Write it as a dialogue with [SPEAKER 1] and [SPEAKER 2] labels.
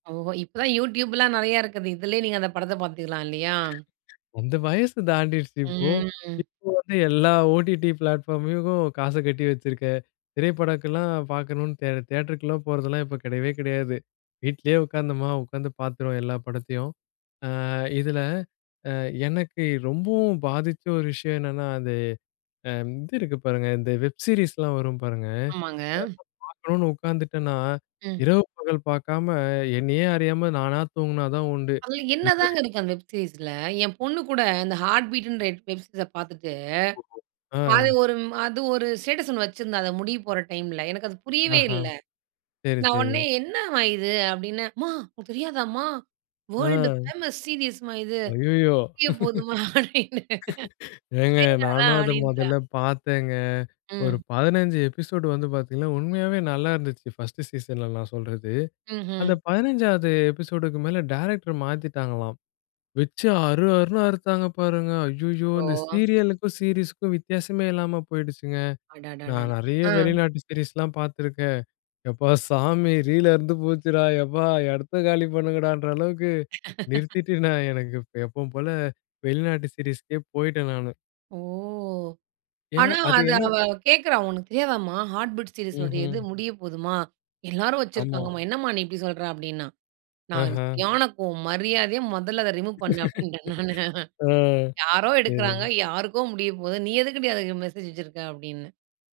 [SPEAKER 1] ஓஹோ! இப்ப தான் YouTubeலாம் நறைய இருக்கது. இதிலேயே நீங்க அந்த படத்த பார்த்துக்கலாம் இல்லையா?
[SPEAKER 2] அந்த வயசு தாண்டிருச்சு இப்போ.
[SPEAKER 1] ம்.
[SPEAKER 2] இப்போ வந்து, எல்லா OTT பிளாட்ஃபார்மக்கும் காச கட்டி வச்சிருக்கேன், திரைப்படக்கலாம் பார்க்கணும்னு தே தியேட்டருக்குலாம் போறதெல்லாம் இப்ப கடையவே கடையாது. வீட்லயே உட்கார்ந்தோமா உட்காந்து பார்த்துருவோம் எல்லா படத்தையும். ஆ இதில அ எனக்கு ரொம்பவும் பாதிச்ச ஒரு விஷயம் என்னன்னா, அது அ இது இருக்கு பாருங்க. இந்த வெப் சீரிஸ்லாம் வரும் பாருங்க.
[SPEAKER 1] ஆமாங்க.
[SPEAKER 2] பார்க்கணும்னு உட்கார்ந்துட்டேனா
[SPEAKER 1] ம்.
[SPEAKER 2] இரவு, பகல் பார்க்காம என்னையே அறியாம நானா தூங்குனா தான் உண்டு.
[SPEAKER 1] அதில என்னதாங்க
[SPEAKER 2] [unintelligible]
[SPEAKER 1] இருக்கு அந்த வெப் சீரிஸ்ல. என் பொண்ணு கூட அந்த Heart Beatன்ற எப் வெப் சீரிஸ்ஸ பார்த்துட்டு, அது
[SPEAKER 2] அ.
[SPEAKER 1] ஒரு அது ஒரு ஸ்டேட்டஸ் ஒண்ணு வச்சுருந்தா அத முடிய போற டைம்ல. எனக்கு அது புரியவே
[SPEAKER 2] ஆஹா.
[SPEAKER 1] இல்ல.
[SPEAKER 2] சரி,
[SPEAKER 1] நான்
[SPEAKER 2] சரி.
[SPEAKER 1] உடனே, என்னம்மா இது அப்டின்னே? "அம்மா உனக்கு தெரியாதாமா வேர்ல்ட்
[SPEAKER 2] அ.
[SPEAKER 1] பேமஸ் சீரியஸ் அம்மா இது.
[SPEAKER 2] அய்யயோ!
[SPEAKER 1] முடிய போதும்மா" அப்டின்னு.
[SPEAKER 2] ஏங்க நானும் அத
[SPEAKER 1] [unintelligible] அப்டின்றா.
[SPEAKER 2] முதல்ல பார்த்தேங்க. ஒரு
[SPEAKER 1] ம்.
[SPEAKER 2] 15 எபிசோடு வந்து பார்த்தீங்கன்னா, உண்மையாவே நல்லா இருந்துச்சு ஃபர்ஸ்ட் சீசன்ல நான் சொல்றது. அந்த
[SPEAKER 1] ம்ஹ்ம்.
[SPEAKER 2] 15 எபிசோடுக்கு மேல டைரக்டர் மாத்திட்டாங்களாம். வச்சு அறு, அறுன்னு அறுத்தாங்க பாருங்க. அய்யயோ! இந்த
[SPEAKER 1] ஓ!
[SPEAKER 2] சீரியல்க்கும், சீரியஸ்க்கும் வித்தியாசமே இல்லாம போயிடுச்சுங்க.
[SPEAKER 1] அடடடடா!
[SPEAKER 2] நான் நறைய
[SPEAKER 1] அ.
[SPEAKER 2] வெளிநாட்டு சீரிஸ்லாம் பாத்துருக்கேன். எப்பா சாமி! ரீல் அருந்து போச்சுடா எப்பா! எடத்த காலி பண்ணுங்கடான்ற அளவுக்கு நிறுத்திட்டு நான் எனக்கு எப்பவும் போல வெளிநாட்டு சீரிஸ்க்கே போய்டேன் நானு.
[SPEAKER 1] ஓ!
[SPEAKER 2] ஏனா,
[SPEAKER 1] ஆனா
[SPEAKER 2] அது
[SPEAKER 1] அத
[SPEAKER 2] என்ன?
[SPEAKER 1] அவ கேட்குறா, "உனக்கு தெரியாதாமா Heart Beat சீரிஸ் உடையது இது
[SPEAKER 2] ம்ஹ்ம்.
[SPEAKER 1] முடிய போதுமா. எல்லாரும்
[SPEAKER 2] அமா.
[SPEAKER 1] வச்சுருக்காங்கமா, என்னம்மா நீ இப்டி சொல்ற" அப்டின்னா. நான்
[SPEAKER 2] ஆஹ.
[SPEAKER 1] சரியான கோவம். மரியாதையா முதல்ல அத ரிமூவ் பண்ணு அப்டின்டேன் நானு.
[SPEAKER 2] அ.
[SPEAKER 1] யாரோ எடுக்குறாங்க,
[SPEAKER 2] சரி.
[SPEAKER 1] யாருக்கோ முடியப்போது. நீ எதுக்குடி அதுக்கு மெசேஜ் வச்சுருக்க அப்டின்னு.